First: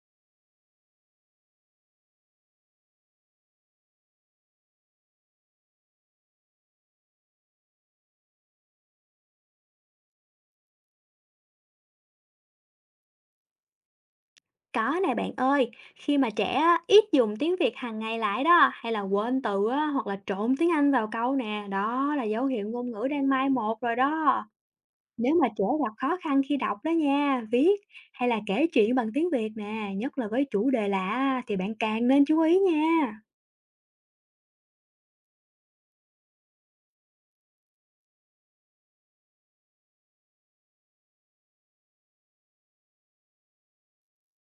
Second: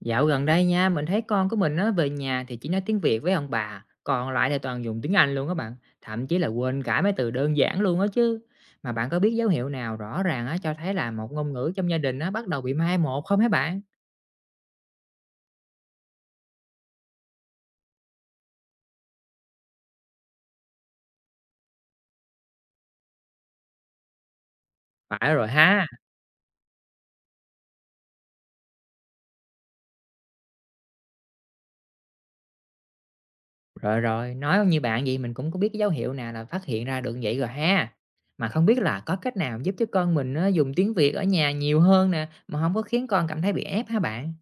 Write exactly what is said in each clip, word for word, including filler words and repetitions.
Dạo gần đây nha, mình thấy con của mình nó về nhà thì chỉ nói tiếng Việt với ông bà, còn lại thì toàn dùng tiếng Anh luôn các bạn, thậm chí là quên cả mấy từ đơn giản luôn đó chứ. Mà bạn có biết dấu hiệu nào rõ ràng á, cho thấy là một ngôn ngữ trong gia đình á, bắt đầu bị mai một không hả bạn? Có nè bạn ơi, khi mà trẻ á, ít dùng tiếng Việt hàng ngày lại đó, hay là quên từ á, hoặc là trộn tiếng Anh vào câu nè, đó là dấu hiệu ngôn ngữ đang mai một rồi đó. Phải Nếu rồi mà trẻ ha, gặp khó khăn khi đọc đó nha, viết hay là kể chuyện bằng tiếng Việt nè, nhất là với chủ đề lạ thì bạn càng nên chú ý nha. rồi rồi, nói như bạn vậy mình cũng có biết cái dấu hiệu nào là phát hiện ra được vậy rồi ha. Mà không biết là có cách nào giúp cho con mình nó dùng tiếng Việt ở nhà nhiều hơn nè, mà không có khiến con cảm thấy bị ép hả bạn?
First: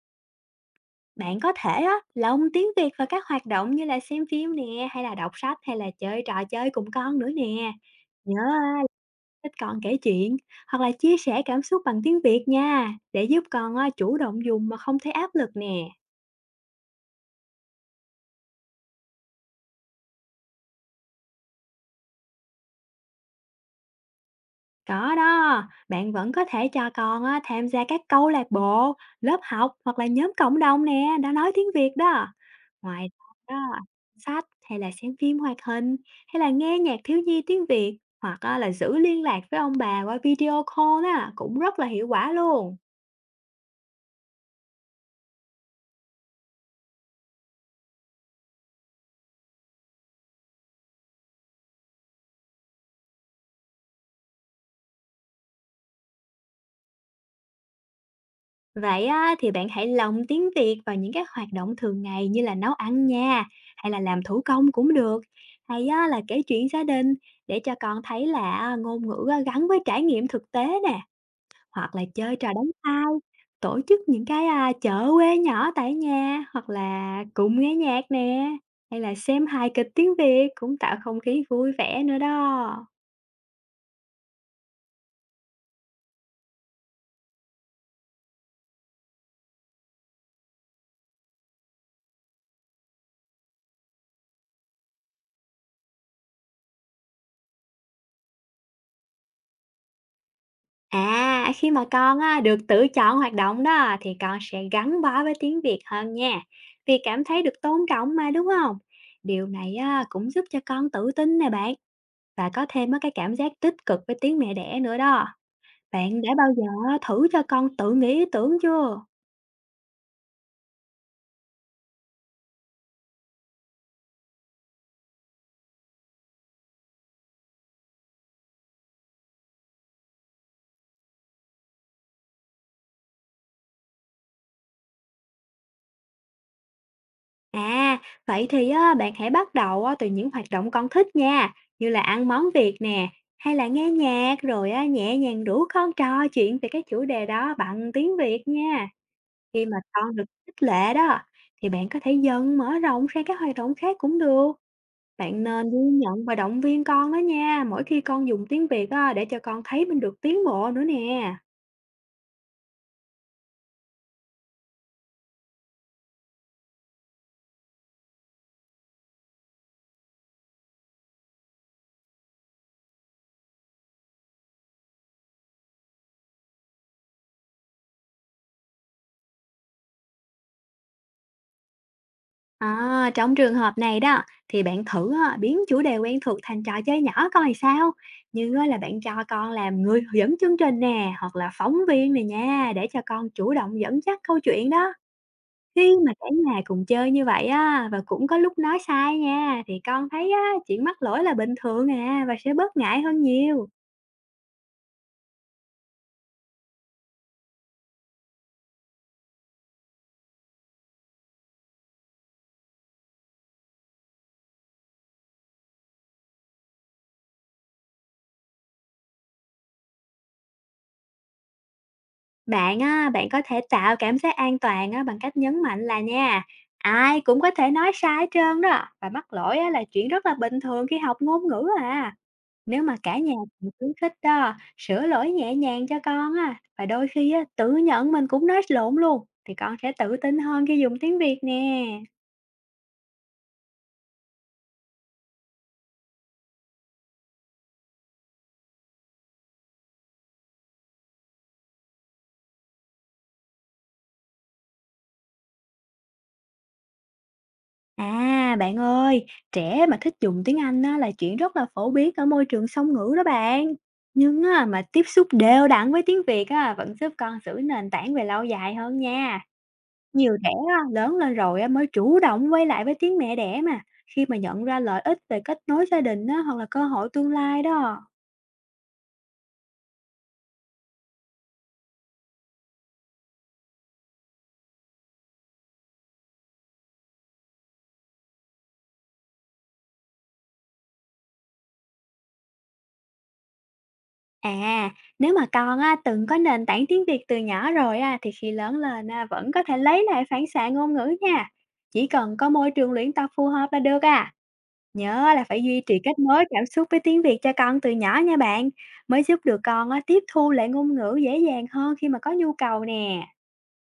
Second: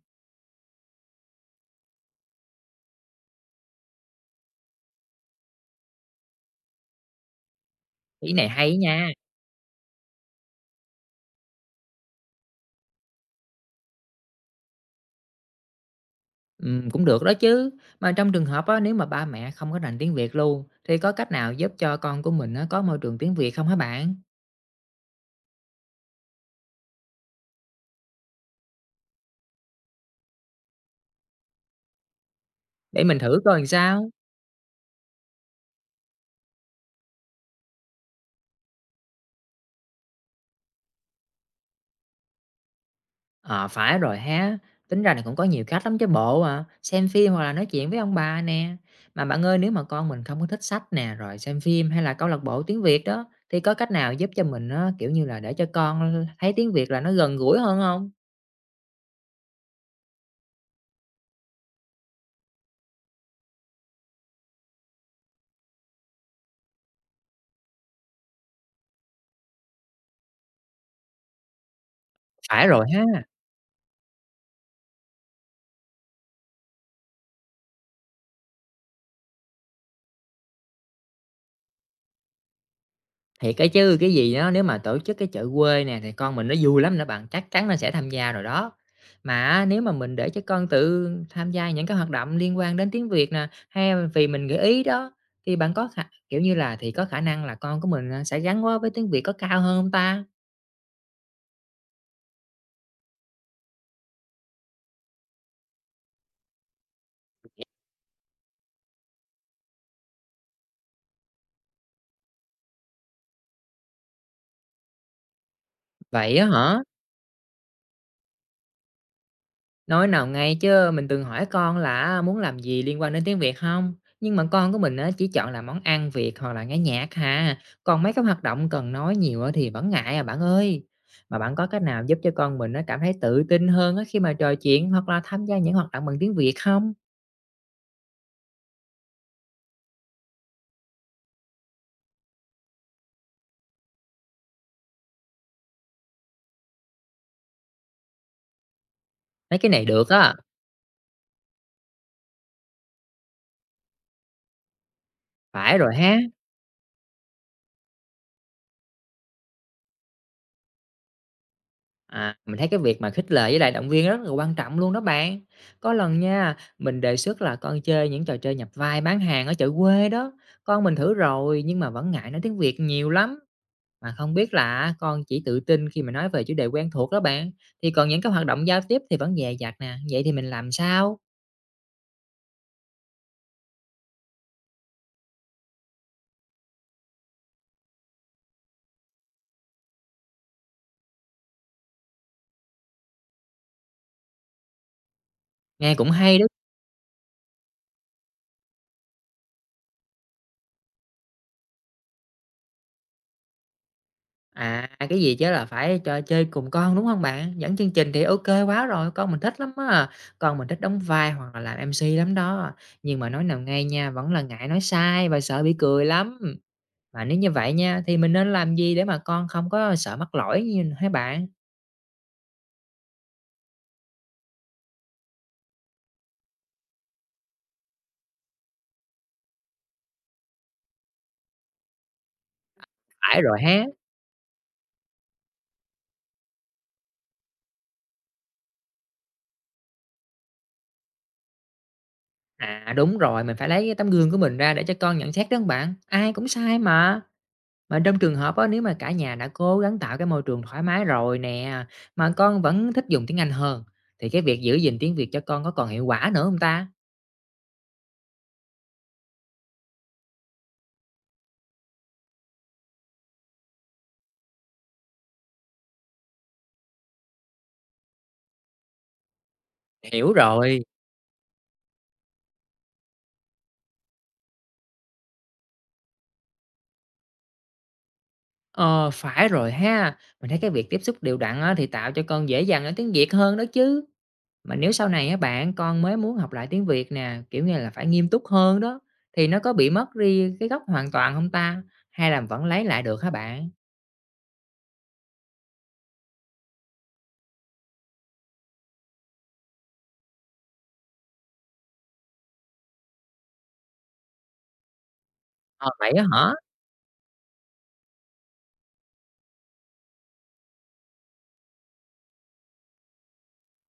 Bạn có thể á, lồng tiếng Việt vào các hoạt động như là xem phim nè, hay là đọc sách hay là chơi trò chơi cùng con nữa nè. Ý Nhớ này hay nha. thích con kể chuyện hoặc là chia sẻ cảm xúc bằng tiếng Việt nha, để giúp con á, chủ động dùng mà không thấy áp lực nè. Ừm, cũng được đó chứ. Mà trong trường hợp á, nếu mà ba mẹ không có rành tiếng Việt luôn, thì có cách nào giúp cho con của mình á, có môi trường tiếng Việt không hả bạn? Có đó, bạn vẫn có thể cho con á, tham gia các câu lạc bộ, lớp học hoặc là nhóm cộng đồng nè, đã nói tiếng Việt đó. Để Ngoài mình thử ra coi làm đó, sao. sách hay là xem phim hoạt hình hay là nghe nhạc thiếu nhi tiếng Việt hoặc á, là giữ liên lạc với ông bà qua video call á, cũng rất là hiệu quả luôn. Ờ, phải rồi ha. Tính ra này cũng có nhiều cách lắm chứ bộ à. Xem phim hoặc là nói chuyện với ông bà nè. Mà bạn ơi, nếu mà con mình không có thích sách nè, rồi xem phim hay là câu lạc bộ tiếng Việt đó, thì có cách nào giúp cho mình á, kiểu như là để cho con thấy tiếng Việt là nó gần gũi hơn không? Vậy á, thì bạn hãy lồng tiếng Việt vào những cái hoạt động thường ngày như là nấu ăn nha, hay là làm thủ công cũng được, hay á, là kể chuyện gia đình để cho con thấy là à, ngôn ngữ à, gắn với trải nghiệm thực tế nè, hoặc là chơi trò Phải đóng rồi ha. vai, tổ chức những cái à, chợ quê nhỏ tại nhà hoặc là cùng nghe nhạc nè, hay là xem hài kịch tiếng Việt cũng tạo không khí vui vẻ nữa đó. Thiệt cái chứ, cái gì đó nếu mà tổ chức cái chợ quê nè thì con mình nó vui lắm nữa bạn, chắc chắn nó sẽ tham gia rồi đó. Mà á, nếu mà mình để cho con tự tham gia những cái hoạt động liên quan đến tiếng Việt nè, hay là vì mình gợi ý đó, thì bạn có khả kiểu như là, thì có khả năng là con của mình, à, sẽ gắn bó với tiếng Việt có cao hơn hông ta? À, khi mà con á, được tự chọn hoạt động đó thì con sẽ gắn bó với tiếng Việt hơn nha. Vì cảm thấy được tôn trọng mà đúng không? Điều này á, cũng giúp cho con tự tin nè bạn và có thêm á, cái cảm giác tích cực với tiếng mẹ đẻ nữa đó. Bạn đã Vậy á bao giờ hả? á, thử cho con tự nghĩ ý tưởng chưa? Nói nào ngay chứ mình từng hỏi con là à, muốn làm gì liên quan đến tiếng Việt không. Nhưng mà con của mình á chỉ chọn là món ăn Việt hoặc là nghe nhạc hà, còn mấy cái hoạt động cần nói nhiều á thì vẫn ngại à bạn ơi. Mà bạn có cách nào giúp cho con mình nó cảm thấy tự tin hơn á khi mà trò chuyện hoặc là tham gia những hoạt động bằng tiếng Việt không? À, vậy thì á, bạn hãy bắt đầu á, từ những hoạt động con thích nha, như là ăn món Việt nè, hay là nghe nhạc rồi á, nhẹ nhàng rủ con trò chuyện về cái chủ đề đó bằng tiếng Việt nha. Mấy Khi cái mà này được con được á, khích lệ đó, thì bạn có thể dần mở rộng sang các hoạt động khác cũng được. Bạn nên phải ghi rồi ha. nhận và động viên con đó nha, mỗi khi con dùng tiếng Việt á, để cho con thấy mình được tiến bộ nữa nè. À, mình thấy cái việc mà khích lệ với lại động viên rất là quan trọng luôn đó bạn. Có lần nha, mình đề xuất là con chơi những trò chơi nhập vai bán hàng ở chợ quê đó. Con mình thử rồi nhưng mà vẫn ngại nói tiếng Việt nhiều lắm. Mà không biết là con chỉ tự tin khi mà nói về chủ đề quen thuộc đó bạn. Thì còn những cái hoạt động giao tiếp thì vẫn dè dặt nè. Vậy thì mình làm sao? À, trong trường hợp này đó, thì bạn thử á, biến chủ đề quen thuộc thành trò chơi nhỏ coi làm sao. Như á, là bạn cho con làm người dẫn chương trình nè, hoặc là phóng viên này nha, để cho con chủ động dẫn dắt câu chuyện đó. Nghe Khi cũng mà cả hay đó. nhà cùng chơi như vậy á, và cũng có lúc nói sai nha, thì con thấy á, chuyện mắc lỗi là bình thường à và sẽ bớt ngại hơn nhiều. À, cái gì chứ là phải cho chơi cùng con, đúng không bạn? Dẫn chương trình thì ok quá rồi, con mình thích lắm á, con mình thích đóng vai hoặc là làm em xê lắm đó, nhưng mà nói nào ngay nha, vẫn là ngại nói sai và sợ bị cười lắm. Mà nếu như vậy nha, thì mình nên làm gì để mà con không có sợ mắc lỗi như hả bạn? Bạn á, bạn có thể tạo cảm giác an toàn á, bằng cách nhấn mạnh là nha, ai cũng có thể nói sai hết trơn đó và mắc lỗi á, là chuyện rất là bình thường khi học ngôn ngữ à. Nếu mà cả nhà Phải rồi cùng ha. khuyến khích đó, sửa lỗi nhẹ nhàng cho con á, và đôi khi á, tự nhận mình cũng nói lộn luôn, thì con sẽ tự tin hơn khi dùng tiếng Việt nè. À, đúng rồi, mình phải lấy cái tấm gương của mình ra để cho con nhận xét đó bạn, ai cũng sai mà. Mà trong trường hợp á, nếu mà cả nhà đã cố gắng tạo cái môi trường thoải mái rồi nè, mà con vẫn thích dùng tiếng Anh hơn, thì cái việc giữ gìn tiếng Việt cho con có còn hiệu quả nữa không ta? À, bạn ơi, trẻ mà thích dùng tiếng Anh á, là chuyện rất là phổ biến ở môi trường song ngữ đó bạn. Nhưng á, mà tiếp xúc đều đặn với tiếng Việt á, vẫn giúp con giữ nền tảng về lâu dài hơn nha. Hiểu Nhiều trẻ rồi. á, lớn lên rồi á, mới chủ động quay lại với tiếng mẹ đẻ mà, khi mà nhận ra lợi ích về kết nối gia đình á, hoặc là cơ hội tương lai đó. Ờ, phải rồi ha. Mình thấy cái việc tiếp xúc đều đặn á, thì tạo cho con dễ dàng nói tiếng Việt hơn đó chứ. Mà nếu sau này á bạn, con mới muốn học lại tiếng Việt nè, kiểu như là, phải nghiêm túc hơn đó, thì nó có bị mất đi cái gốc hoàn toàn không ta? Hay là vẫn lấy lại được hả bạn? À, nếu mà con á, từng có nền tảng tiếng Việt từ nhỏ rồi á, thì khi lớn lên á, vẫn có thể lấy lại phản xạ ngôn ngữ nha. Chỉ cần có môi trường luyện tập phù hợp là được à. Nhớ là phải duy Ờ, trì vậy kết á nối hả? cảm xúc với tiếng Việt cho con từ nhỏ nha bạn, mới giúp được con á, tiếp thu lại ngôn ngữ dễ dàng hơn khi mà có nhu cầu nè.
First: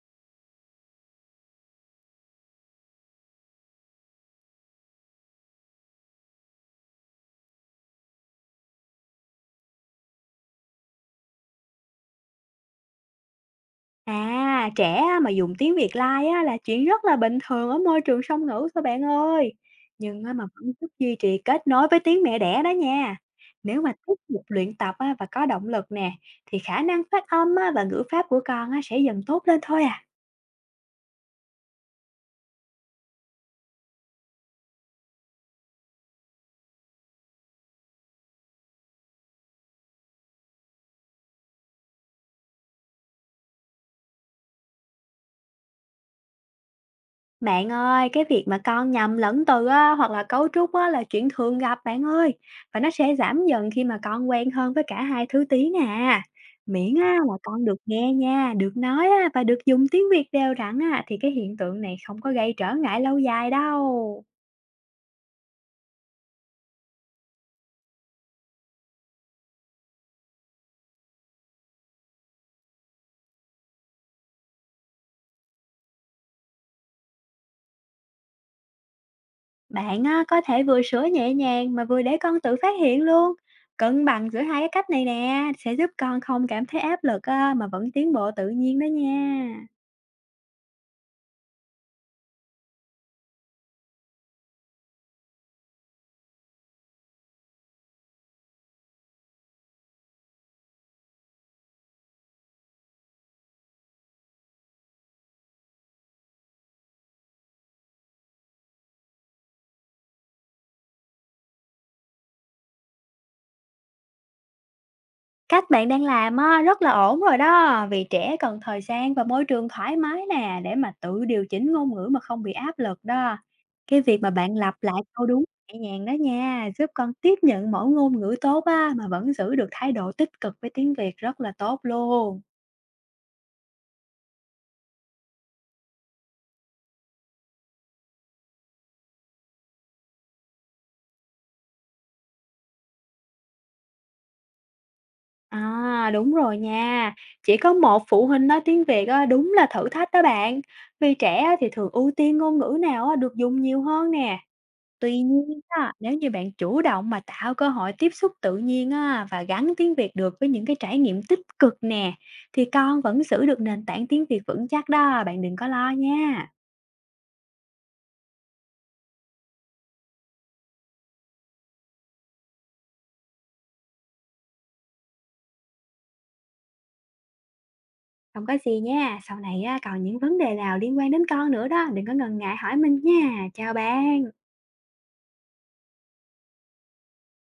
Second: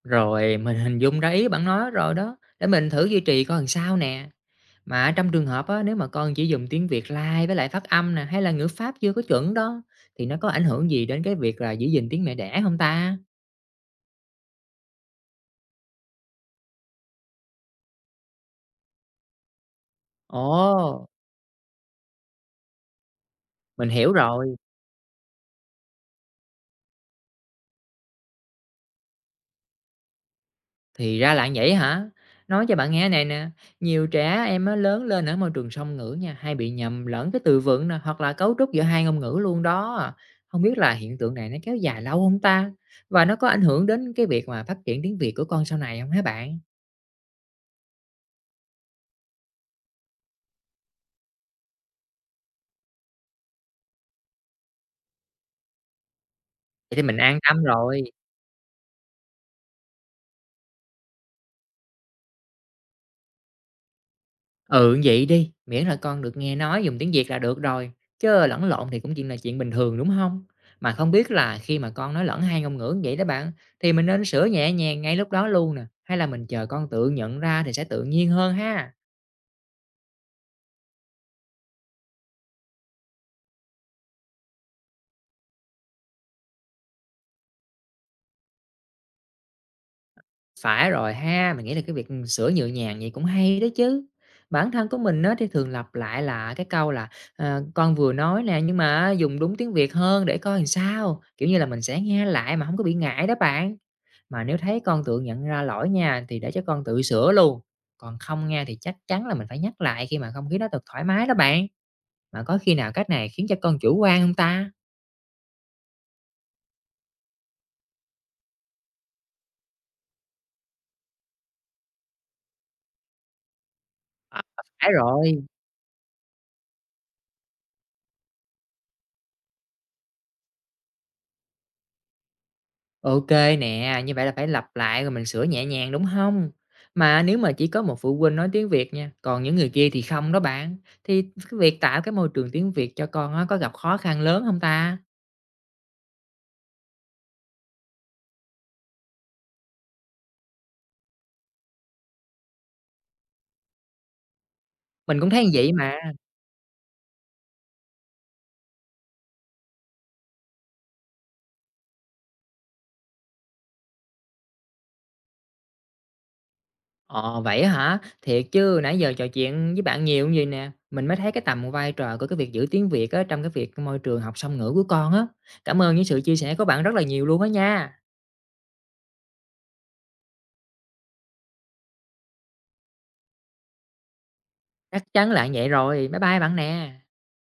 Rồi, mình hình dung ra ý bạn nói rồi đó, để mình thử duy trì coi làm sao nè. Mà trong trường hợp á, nếu mà con chỉ dùng tiếng Việt lai với lại phát âm nè, hay là ngữ pháp chưa có chuẩn đó, thì nó có ảnh hưởng gì đến cái việc là giữ gìn tiếng mẹ đẻ không ta? À, trẻ á mà dùng tiếng Việt lai á là chuyện rất là bình thường ở môi trường song ngữ thôi bạn ơi. Nhưng á mà vẫn giúp Ồ, duy trì kết nối với tiếng mẹ đẻ đó nha. Nếu mình mà hiểu tiếp tục rồi. luyện tập á và có động lực nè, thì khả năng phát âm á và ngữ pháp của con á sẽ dần tốt lên thôi à. Thì ra là vậy hả? Nói cho bạn nghe này nè, nhiều trẻ em á, lớn lên ở môi trường song ngữ nha, hay bị nhầm lẫn cái từ vựng nè, hoặc là cấu trúc giữa hai ngôn ngữ luôn đó. Không biết là hiện tượng này nó kéo dài lâu không ta? Và nó có ảnh hưởng đến cái việc mà phát triển tiếng Việt của con sau này không hả bạn? Bạn ơi, cái việc mà con nhầm lẫn từ á, hoặc là cấu trúc á, là chuyện thường gặp bạn ơi. Và nó sẽ giảm dần khi mà con quen hơn với cả hai thứ tiếng à. Miễn Vậy thì á, mình là an tâm con được rồi. nghe nha, được nói á, và được dùng tiếng Việt đều đặn á, thì cái hiện tượng này không có gây trở ngại lâu dài đâu. Ừ, vậy đi, miễn là con được nghe nói dùng tiếng Việt là được rồi, chứ lẫn lộn thì cũng chỉ là chuyện bình thường, đúng không? Mà không biết là khi mà con nói lẫn hai ngôn ngữ vậy đó bạn, thì mình nên sửa nhẹ nhàng ngay lúc đó luôn nè, hay là mình chờ con tự nhận ra thì sẽ tự nhiên hơn ha? Bạn á, có thể vừa sửa nhẹ nhàng mà vừa để con tự phát hiện luôn. Cân bằng giữa hai cái cách này nè sẽ giúp con không cảm thấy áp lực á, mà vẫn tiến bộ tự nhiên đó nha. Phải rồi ha, mình nghĩ là cái việc, ừ, sửa nhẹ nhàng vậy cũng hay đó chứ. Bản thân của mình á thì thường lặp lại là cái câu là, ờ, con vừa nói nè, nhưng mà dùng đúng tiếng Việt hơn để coi làm sao, kiểu như là, mình sẽ nghe lại mà không có bị ngại đó bạn. Mà nếu thấy con tự nhận ra lỗi nha, thì để cho con tự sửa luôn, còn không nghe thì chắc chắn là mình phải nhắc lại khi mà không khí nó được thoải mái đó bạn. Mà có khi nào cách này khiến cho con chủ quan không ta? Cách bạn đang làm á, rất là ổn rồi đó, vì trẻ cần thời gian và môi trường thoải mái nè, để mà tự điều chỉnh ngôn ngữ mà không bị áp lực đó. Cái việc mà À, bạn lặp phải lại câu rồi, đúng nhẹ nhàng đó nha, giúp con tiếp nhận mỗi ngôn ngữ tốt á, mà vẫn giữ được thái độ tích cực với tiếng Việt rất là tốt luôn. ok nè, như vậy là phải lặp lại rồi mình sửa nhẹ nhàng, đúng không? Mà nếu mà chỉ có một phụ huynh nói tiếng Việt nha, còn những người kia thì không đó bạn, thì cái việc tạo cái môi trường tiếng Việt cho con á có gặp khó khăn lớn không ta? À đúng rồi nha, chỉ có một phụ huynh nói tiếng Việt á, đúng là thử thách đó bạn. Vì trẻ á thì thường ưu tiên ngôn ngữ nào á, được dùng nhiều hơn nè. Mình Tuy cũng thấy như nhiên vậy á, mà. nếu như bạn chủ động mà tạo cơ hội tiếp xúc tự nhiên á, và gắn tiếng Việt được với những cái trải nghiệm tích cực nè, thì con vẫn giữ được nền tảng tiếng Việt vững chắc đó, bạn đừng có lo nha. Ờ, vậy á hả? Thiệt chứ nãy giờ trò chuyện với bạn nhiều như vậy nè, mình mới thấy cái tầm vai trò của cái việc giữ tiếng Việt á, trong cái việc môi trường học song ngữ của con á. Cảm ơn những sự chia sẻ của bạn rất là nhiều luôn á nha. Không có gì nha, sau này á, còn những vấn đề nào liên quan đến con nữa đó, đừng có ngần ngại hỏi mình nha. Chào bạn. Chắc chắn là vậy rồi. Bye bye bạn nè.